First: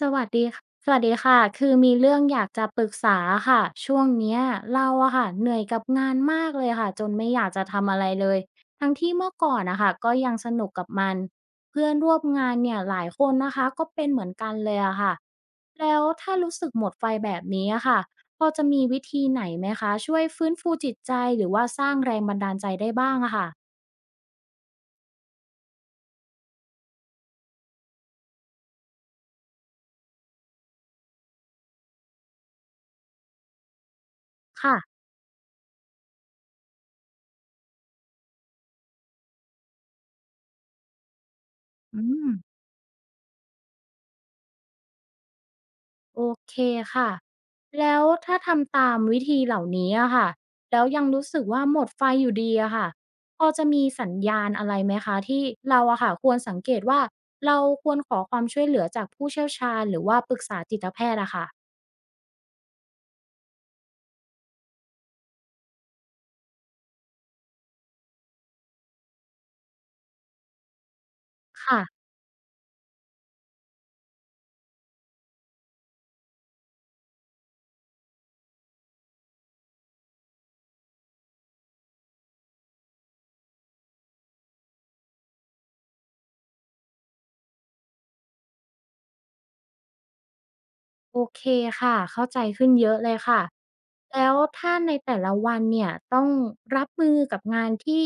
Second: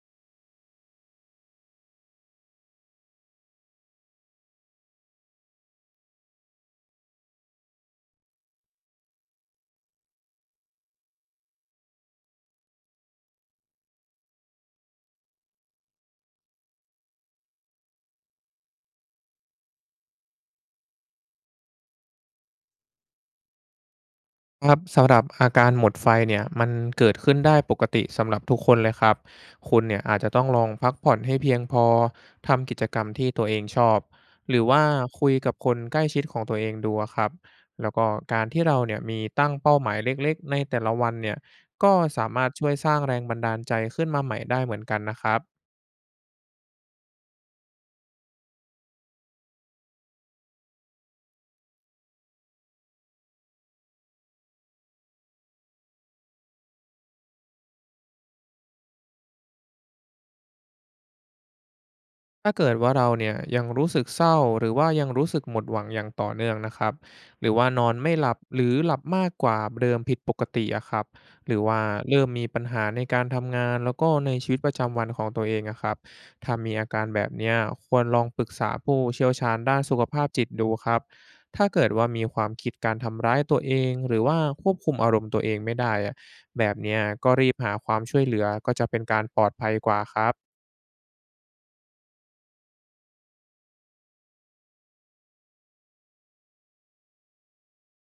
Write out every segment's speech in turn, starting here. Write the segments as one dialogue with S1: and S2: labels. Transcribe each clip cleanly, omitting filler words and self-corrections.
S1: สวัสดีคะสวัสดีค่ะคือมีเรื่องอยากจะปรึกษาค่ะ ช่วงเนี้ยเราอะค่ะเหนื่อยกับงานมากเลยค่ะจนไม่อยากจะทำอะไรเลยทั้งที่เมื่อก่อนนะคะก็ยังสนุกกับมันเพื่อนร่วมงานเนี่ยหลายคนนะคะก็เป็นเหมือนกันเลยอะค่ะแล้วถ้ารู้สึกหมดไฟแบบนี้อะค่ะพอจะมีวิธีไหนไหมคะช่วยฟื้นฟูจิตใจหรือว่าสร้างแรงบันดาลใจได้บ้างอะค่ะ
S2: ครับสำหรับอาการหมดไฟเนี่ยมันเกิดขึ้นได้ปกติสำหรับทุกคนเลยครับคุณเนี่ยอาจจะต้องลองพักผ่อนให้เพียงพอทำกิจกรรมที่ตัวเองชอบหรือ
S1: ค่ะ
S2: ว่าคุยกับคนใกล้ชิดของตัวเองดูอะครับแล้วก็การที่เราเนี่ยมีตั้งเป้าหมายเล็กๆในแต่ละวันเนี่ยก็
S1: อื
S2: สา
S1: ม
S2: มารถช่วยสร้างแรงบันดาลใจขึ้นมาใหม่ได้เหมือนกันนะครับ
S1: โอเคค่ะ แล้วถ้าทำตามวิธีเหล่านี้อะค่ะ แล้วยังรู้สึกว่าหมดไฟอยู่ดีอะค่ะ พอจะมีสัญญาณอะไรไหมคะที่เราอะค่ะควรสังเกตว่าเราควรขอความช่วยเหลือจากผู้เชี่ยวชาญหรือว่าปรึกษาจิตแพทย์อะค่ะ
S2: ถ้าเกิดว่าเราเนี่ยยังรู้สึกเศร้าหรือว่ายังรู้สึกหมดหวังอย่างต่อเนื่องนะครับหรือว่านอนไม่หลับหรือหลับมากกว่าเดิมผิดปกติอะครับหรือว่า
S1: ค่ะ
S2: เริ่มมีปัญหาในการทำงานแล้วก็ในชีวิตประจำวันของตัวเองอะครับถ้ามีอาการแบบเนี้ยควรลองปรึกษาผู้เชี่ยวชาญด้านสุขภาพจิตดูครับถ้าเกิดว่ามีความคิดการทำร้ายตัวเองหรือว่าควบคุมอารมณ์ตัวเองไม่ได้อะแบบเนี้ยก็รีบหาความช่วยเหลือก็จะเป็นการปลอดภัยกว่าครับ
S1: โอเคค่ะเข้าใจขึ้นเยอะเลยค่ะแล้วถ้าในแต่ละวันเนี่ยต้องรับมือกับงานที่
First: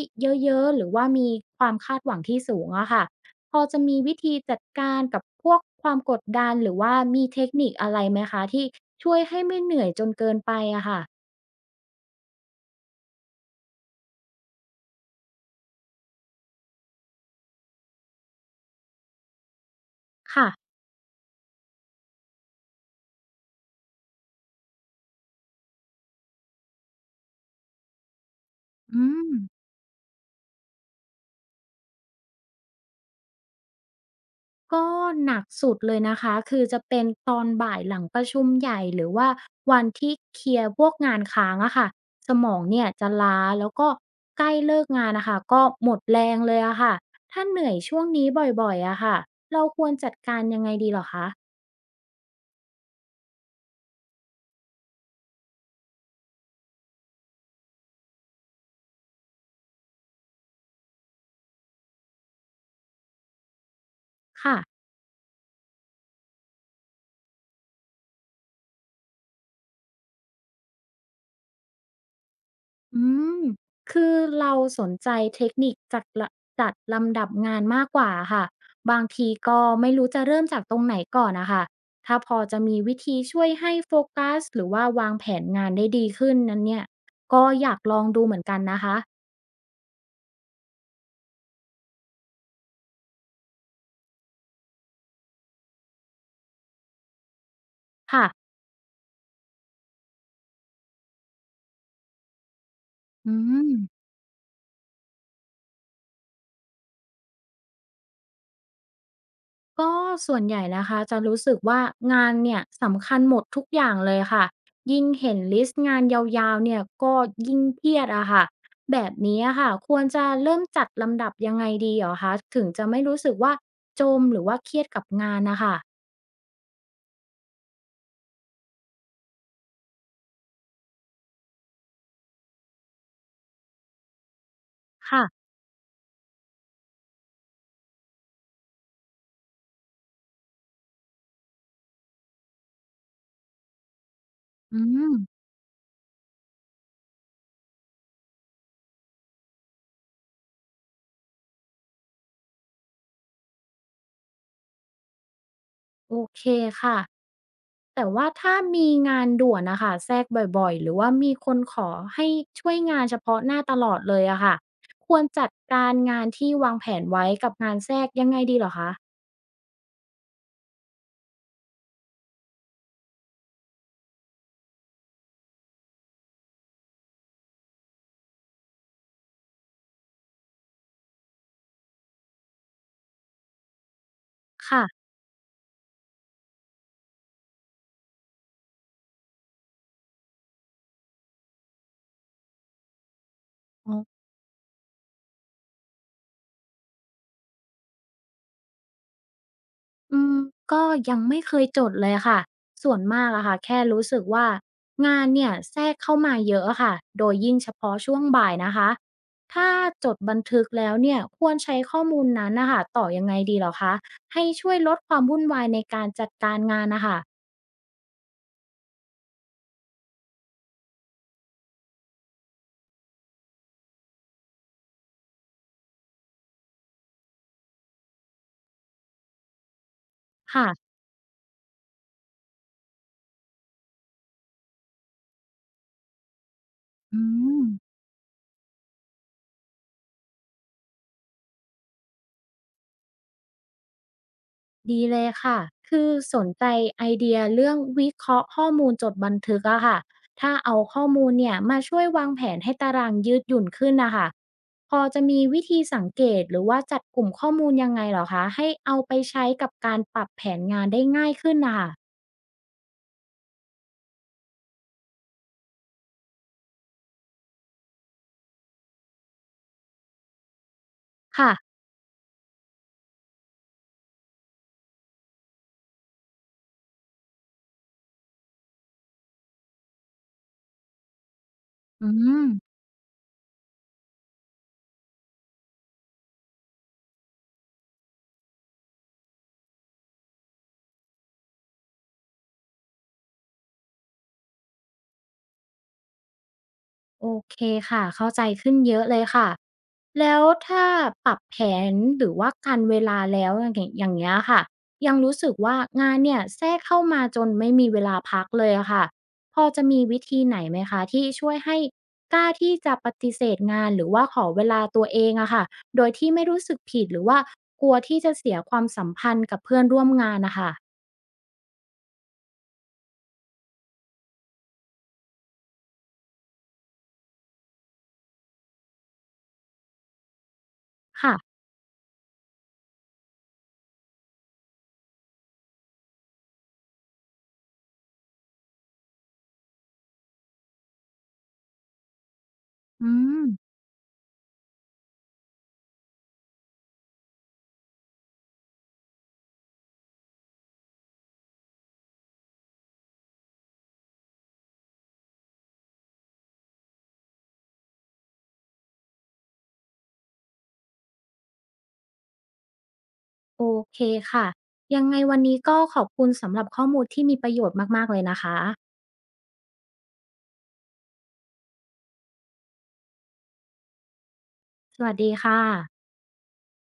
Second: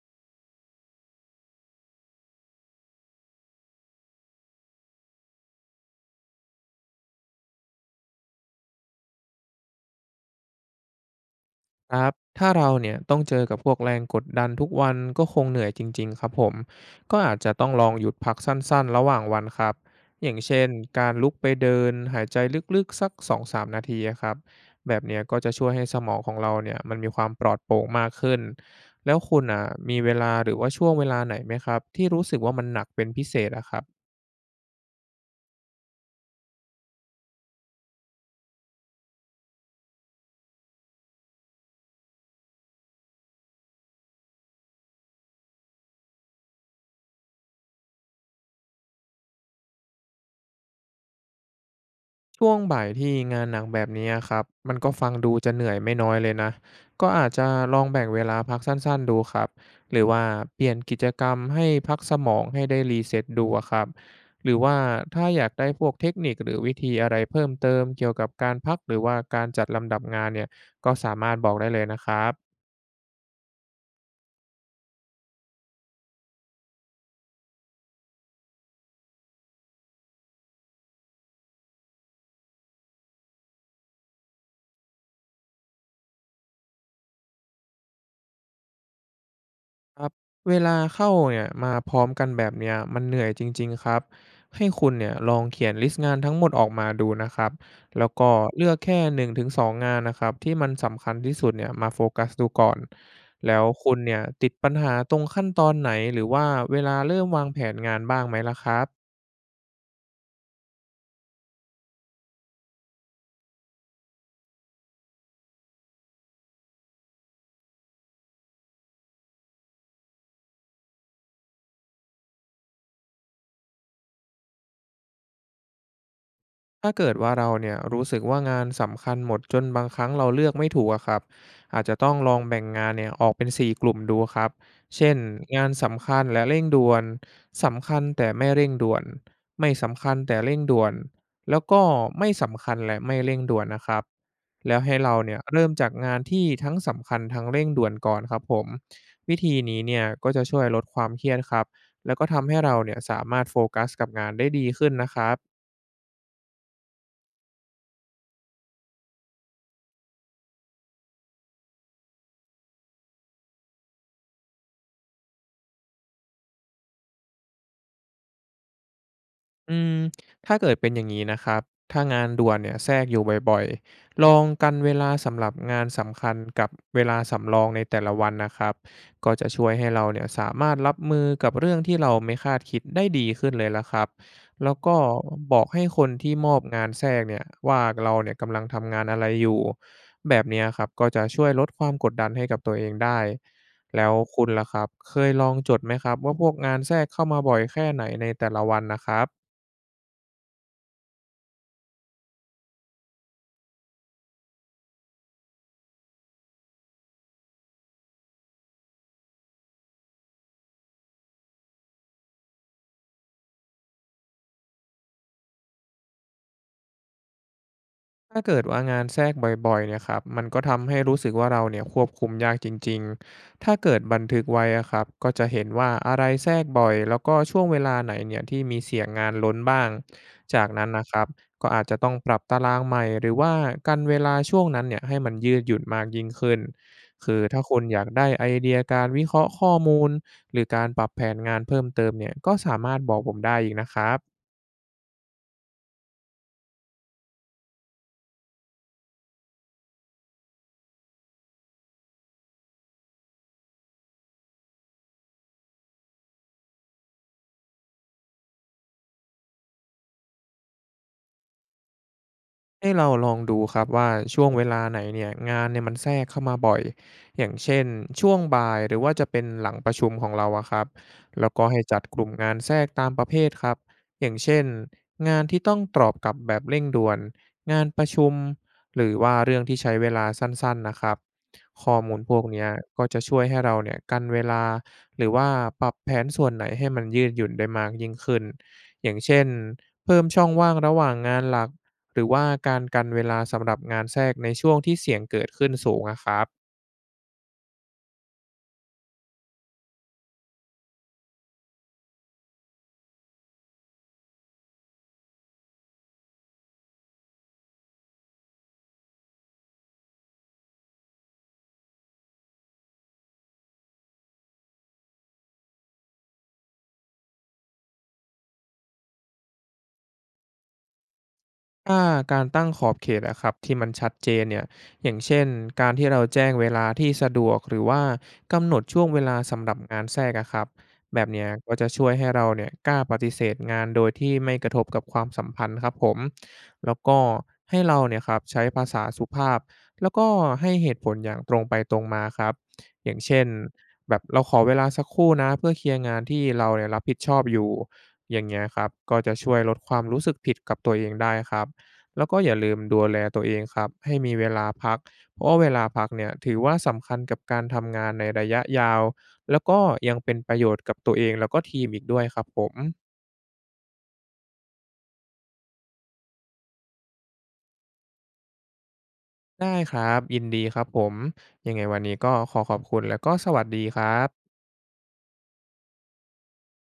S1: เยอะๆหรือว่ามีความคาดหวังที่สูงอะค่ะพอจะมีวิธีจัดการกับพวกความกดดันหรือว่ามีเทคนิคอะไรไหมคะที่ช่วยให้ไม่เหนื่อยจนเกินไปอะค่ะ
S2: ครับถ้าเราเนี่ยต้องเจอกับพวกแรงกดดันทุกวันก็คงเหนื่อยจริงๆครับผม ก็อาจจะต้องลองหยุดพักสั้นๆระหว่างวันครับ อย่าง
S1: ค่ะ
S2: เช่นการลุกไปเดินหายใจลึกๆสัก2-3นาทีอะครับ แบบเนี้ยก็จะช่วยให้สมองของเราเนี่ยมันมีความปลอดโปร่งมากขึ้น
S1: อื
S2: แล้ว
S1: ม
S2: คุณอ่ะมีเวลาหรือว่าช่วงเวลาไหนไหมครับที่รู้สึกว่ามันหนักเป็นพิเศษอะครับ
S1: ก็หนักสุดเลยนะคะ คือจะเป็นตอนบ่ายหลังประชุมใหญ่หรือว่าวันที่เคลียร์พวกงานค้างอะค่ะสมองเนี่ยจะล้าแล้วก็ใกล้เลิกงานนะคะ ก็หมดแรงเลยอะค่ะถ้าเหนื่อยช่วงนี้บ่อยๆอะค่ะเราควรจัดการยังไงดีเหรอคะ
S2: ช่วงบ่ายที่งานหนักแบบนี้ครับมันก็ฟังดูจะเหนื่อยไม่น้อยเลยนะก็อาจจะลองแบ่งเวลาพักสั้นๆดูครับหรือว่าเปลี่ยนกิจกรรมให้พักสมองให้ได้รีเซ็ตดูอะครับหรือว่า
S1: ค่ะ
S2: ถ้าอยากได้พวกเทคนิคหรือวิธีอะไรเพิ่มเติมเกี่ยวกับการพักหรือว่าการจัดลำดับงานเนี่ยก็สามารถบอกได้เลยนะครับ
S1: อืม คือเราสนใจเทคนิคจัดละจัดลำดับงานมากกว่าค่ะ บางทีก็ไม่รู้จะเริ่มจากตรงไหนก่อนนะคะ ถ้าพอจะมีวิธีช่วยให้โฟกัสหรือว่าวางแผนงานได้ดีขึ้นนั้นเนี่ยก็อยากลองดูเหมือนกันนะคะ
S2: ครับเวลาเข้าเนี่ยมาพร้อมกันแบบเนี้ยมันเหนื่อยจริงๆครับให้คุณเนี่ยลองเขียนลิสต์งานทั้งหมดออกมาดูนะครับแล้ว
S1: ค่ะ
S2: ก็เลือกแค่1-2งถึงสองงานนะครับที่มันสำคัญที่สุดเนี่ยมาโฟกัสดูก่อน
S1: อื
S2: แล้ว
S1: ม
S2: คุณเนี่ยติดปัญหาตรงขั้นตอนไหนหรือว่าเวลาเริ่มวางแผนงานบ้างไหมล่ะครับ
S1: ก็ส่วนใหญ่นะคะจะรู้สึกว่างานเนี่ยสำคัญหมดทุกอย่างเลยค่ะยิ่งเห็นลิสต์งานยาวๆเนี่ยก็ยิ่งเครียดอะค่ะแบบนี้อะค่ะควรจะเริ่มจัดลำดับยังไงดีเหรอคะถึงจะไม่รู้สึกว่าจมหรือว่าเครียดกับงานนะคะ
S2: ถ้าเกิดว่าเราเนี่ยรู้สึกว่างานสำคัญหมดจนบางครั้งเราเลือกไม่ถูกอะครับอาจจะต้องลองแบ่งงานเนี่ยออกเป็น4กลุ่มดูครับเช่น
S1: ค่ะ
S2: งานสำคัญและเร่งด่วนสำคัญแต่ไม่เร่งด่วนไม่สำคัญแต่เร่งด่วนแล้วก็ไม่สำคัญและไม่เร่งด่วนนะครับแล้
S1: อื
S2: วให้
S1: ม
S2: เราเนี่ยเริ่มจากงานที่ทั้งสำคัญทั้งเร่งด่วนก่อนครับผมวิธีนี้เนี่ยก็จะช่วยลดความเครียดครับแล้วก็ทำให้เราเนี่ยสามารถโฟกัสกับงานได้ดีขึ้นนะครับ
S1: โอเคค่ะ แต่ว่าถ้ามีงานด่วนนะคะแทรกบ่อยๆหรือว่ามีคนขอให้ช่วยงานเฉพาะหน้าตลอดเลยอะค่ะควรจัดการงานที่วางแผนไว้กับงานแทรกยังไงดีเหรอคะ
S2: อืมถ้าเกิดเป็นอย่างนี้นะครับถ้างานด่วนเนี่ยแทรกอยู่บ่อยๆลองกันเวลาสำหรับงานสำคัญกับเวลาสำรองในแต่ละวันนะครับก็จะช่วยให้เราเนี่ยสามารถรับมือกับเรื่องที่เราไม่คาดคิดได้ดีขึ้นเลยละครับแล้วก็
S1: ค่ะ
S2: บอกให้คนที่มอบงานแทรกเนี่ยว่าเราเนี่ยกำลังทำงานอะไรอยู่แบบเนี้ยครับก็จะช่วยลดความกดดันให้กับตัวเองได้
S1: อ๋
S2: แล้ว
S1: อ
S2: คุณล่ะครับเคยลองจดไหมครับว่าพวกงานแทรกเข้ามาบ่อยแค่ไหนในแต่ละวันนะครับ
S1: อืมก็ยังไม่เคยจดเลยค่ะส่วนมากอะค่ะแค่รู้สึกว่างานเนี่ยแทรกเข้ามาเยอะอะค่ะโดยยิ่งเฉพาะช่วงบ่ายนะคะถ้าจดบันทึกแล้วเนี่ยควรใช้ข้อมูลนั้นนะคะต่อยังไงดีเหรอคะให้ช่วยลดความวุ่นวายในการจัดการงานนะคะ
S2: ถ้าเกิดว่างานแทรกบ่อยๆเนี่ยครับมันก็ทำให้รู้สึกว่าเราเนี่ยควบคุมยากจริงๆถ้าเกิดบันทึกไว้อะครับก็จะเห็นว่าอะไรแทรกบ่อย แล้วก็ช่วงเวลาไหนเนี่ยที่มีเสียงงานล้นบ้างจากนั้
S1: ค่ะ
S2: นนะครับก็อาจจะต้องปรับตารางใหม่หรือว่ากันเวลาช่วงนั้นเนี่ยให้มันยืดหยุ่นมากยิ่งขึ้น
S1: อื
S2: คือ
S1: ม
S2: ถ้าคุณอยากได้ไอเดียการวิเคราะห์ข้อมูล หรือการปรับแผนงานเพิ่มเติมเนี่ยก็สามารถบอกผมได้อีกนะครับ
S1: ดีเลยค่ะ คือสนใจไอเดียเรื่องวิเคราะห์ข้อมูลจดบันทึกอะค่ะ ถ้าเอาข้อมูลเนี่ยมาช่วยวางแผนให้ตารางยืดหยุ่นขึ้นนะคะ พอจะมีวิธีสังเกตหรือว่าจัดกลุ่มข้อมูลยังไงเหรอคะ ให้เอาไปใช้กับการปรับแผนงานได้ง่ายขึ้นนะคะ
S2: ให้เราลองดูครับว่าช่วงเวลาไหนเนี่ยงานเนี่ยมันแทรกเข้ามาบ่อยอย่างเช่นช่วงบ่ายหรือว่าจะเป็นหลังประชุมของเราอะครับแล้
S1: ค่ะ
S2: วก็ให้จัดกลุ่มงานแทรกตามประเภทครับอย่างเช่นงานที่ต้องตอบกลับแบบเร่งด่วนงานประชุมหรือว่าเรื่องที่ใช้เวลาสั้นๆนะครับข้อ
S1: อื
S2: มูลพวกเนี้ย
S1: ม
S2: ก็จะช่วยให้เราเนี่ยกันเวลาหรือว่าปรับแผนส่วนไหนให้มันยืดหยุ่นได้มากยิ่งขึ้นอย่างเช่นเพิ่มช่องว่างระหว่างงานหลัก หรือว่าการกันเวลาสำหรับงานแทรกในช่วงที่เสี่ยงเกิดขึ้นสูงอะครับ
S1: โอเคค่ะเข้าใจขึ้นเยอะเลยค่ะแล้วถ้าปรับแผนหรือว่าการเวลาแล้วอย่างเงี้ยค่ะยังรู้สึกว่างานเนี่ยแทรกเข้ามาจนไม่มีเวลาพักเลยอะค่ะพอจะมีวิธีไหนไหมคะที่ช่วยให้กล้าที่จะปฏิเสธงานหรือว่าขอเวลาตัวเองอะค่ะโดยที่ไม่รู้สึกผิดหรือว่ากลัวที่จะเสียความสัมพันธ์กับเพื่อนร่วมงานนะคะ
S2: ถ้าการตั้งขอบเขตอะครับที่มันชัดเจนเนี่ยอย่างเช่นการที่เราแจ้งเวลาที่สะดวกหรือว่ากำหนดช่วงเวลาสำหรับงานแทรกอะครับแบบ
S1: ค่ะ
S2: เนี้ยก็จะช่วยให้เราเนี่ยกล้าปฏิเสธงานโดยที่ไม่กระทบกับความสัมพันธ์ครับผมแล้วก็ให้เราเนี่ยครับใช้ภาษาสุภาพแล้วก็ให้เหตุผลอย่างตรงไปตรงมาครับ
S1: อื
S2: อย่าง
S1: ม
S2: เช่นแบบเราขอเวลาสักครู่นะเพื่อเคลียร์งานที่เราเนี่ยรับผิดชอบอยู่อย่างเงี้ยครับก็จะช่วยลดความรู้สึกผิดกับตัวเองได้ครับ แล้วก็อย่าลืมดูแลตัวเองครับให้มีเวลาพักเพราะว่าเวลาพักเนี่ยถือว่าสำคัญกับการทำงานในระยะยาวแล้วก็ยังเป็นประโยชน์กับตัวเองแล้วก็ทีมอีกด้วยครับผม
S1: โอเคค่ะยังไงวันนี้ก็ขอบคุณสำหรับข้อมูลที่มีประโยชน์มากๆเลยนะคะ
S2: ได้ครับยินดีครับผมยังไงวันนี้ก็ขอขอบคุณแล้วก็สวัสดีครับ
S1: สวัสดีค่ะ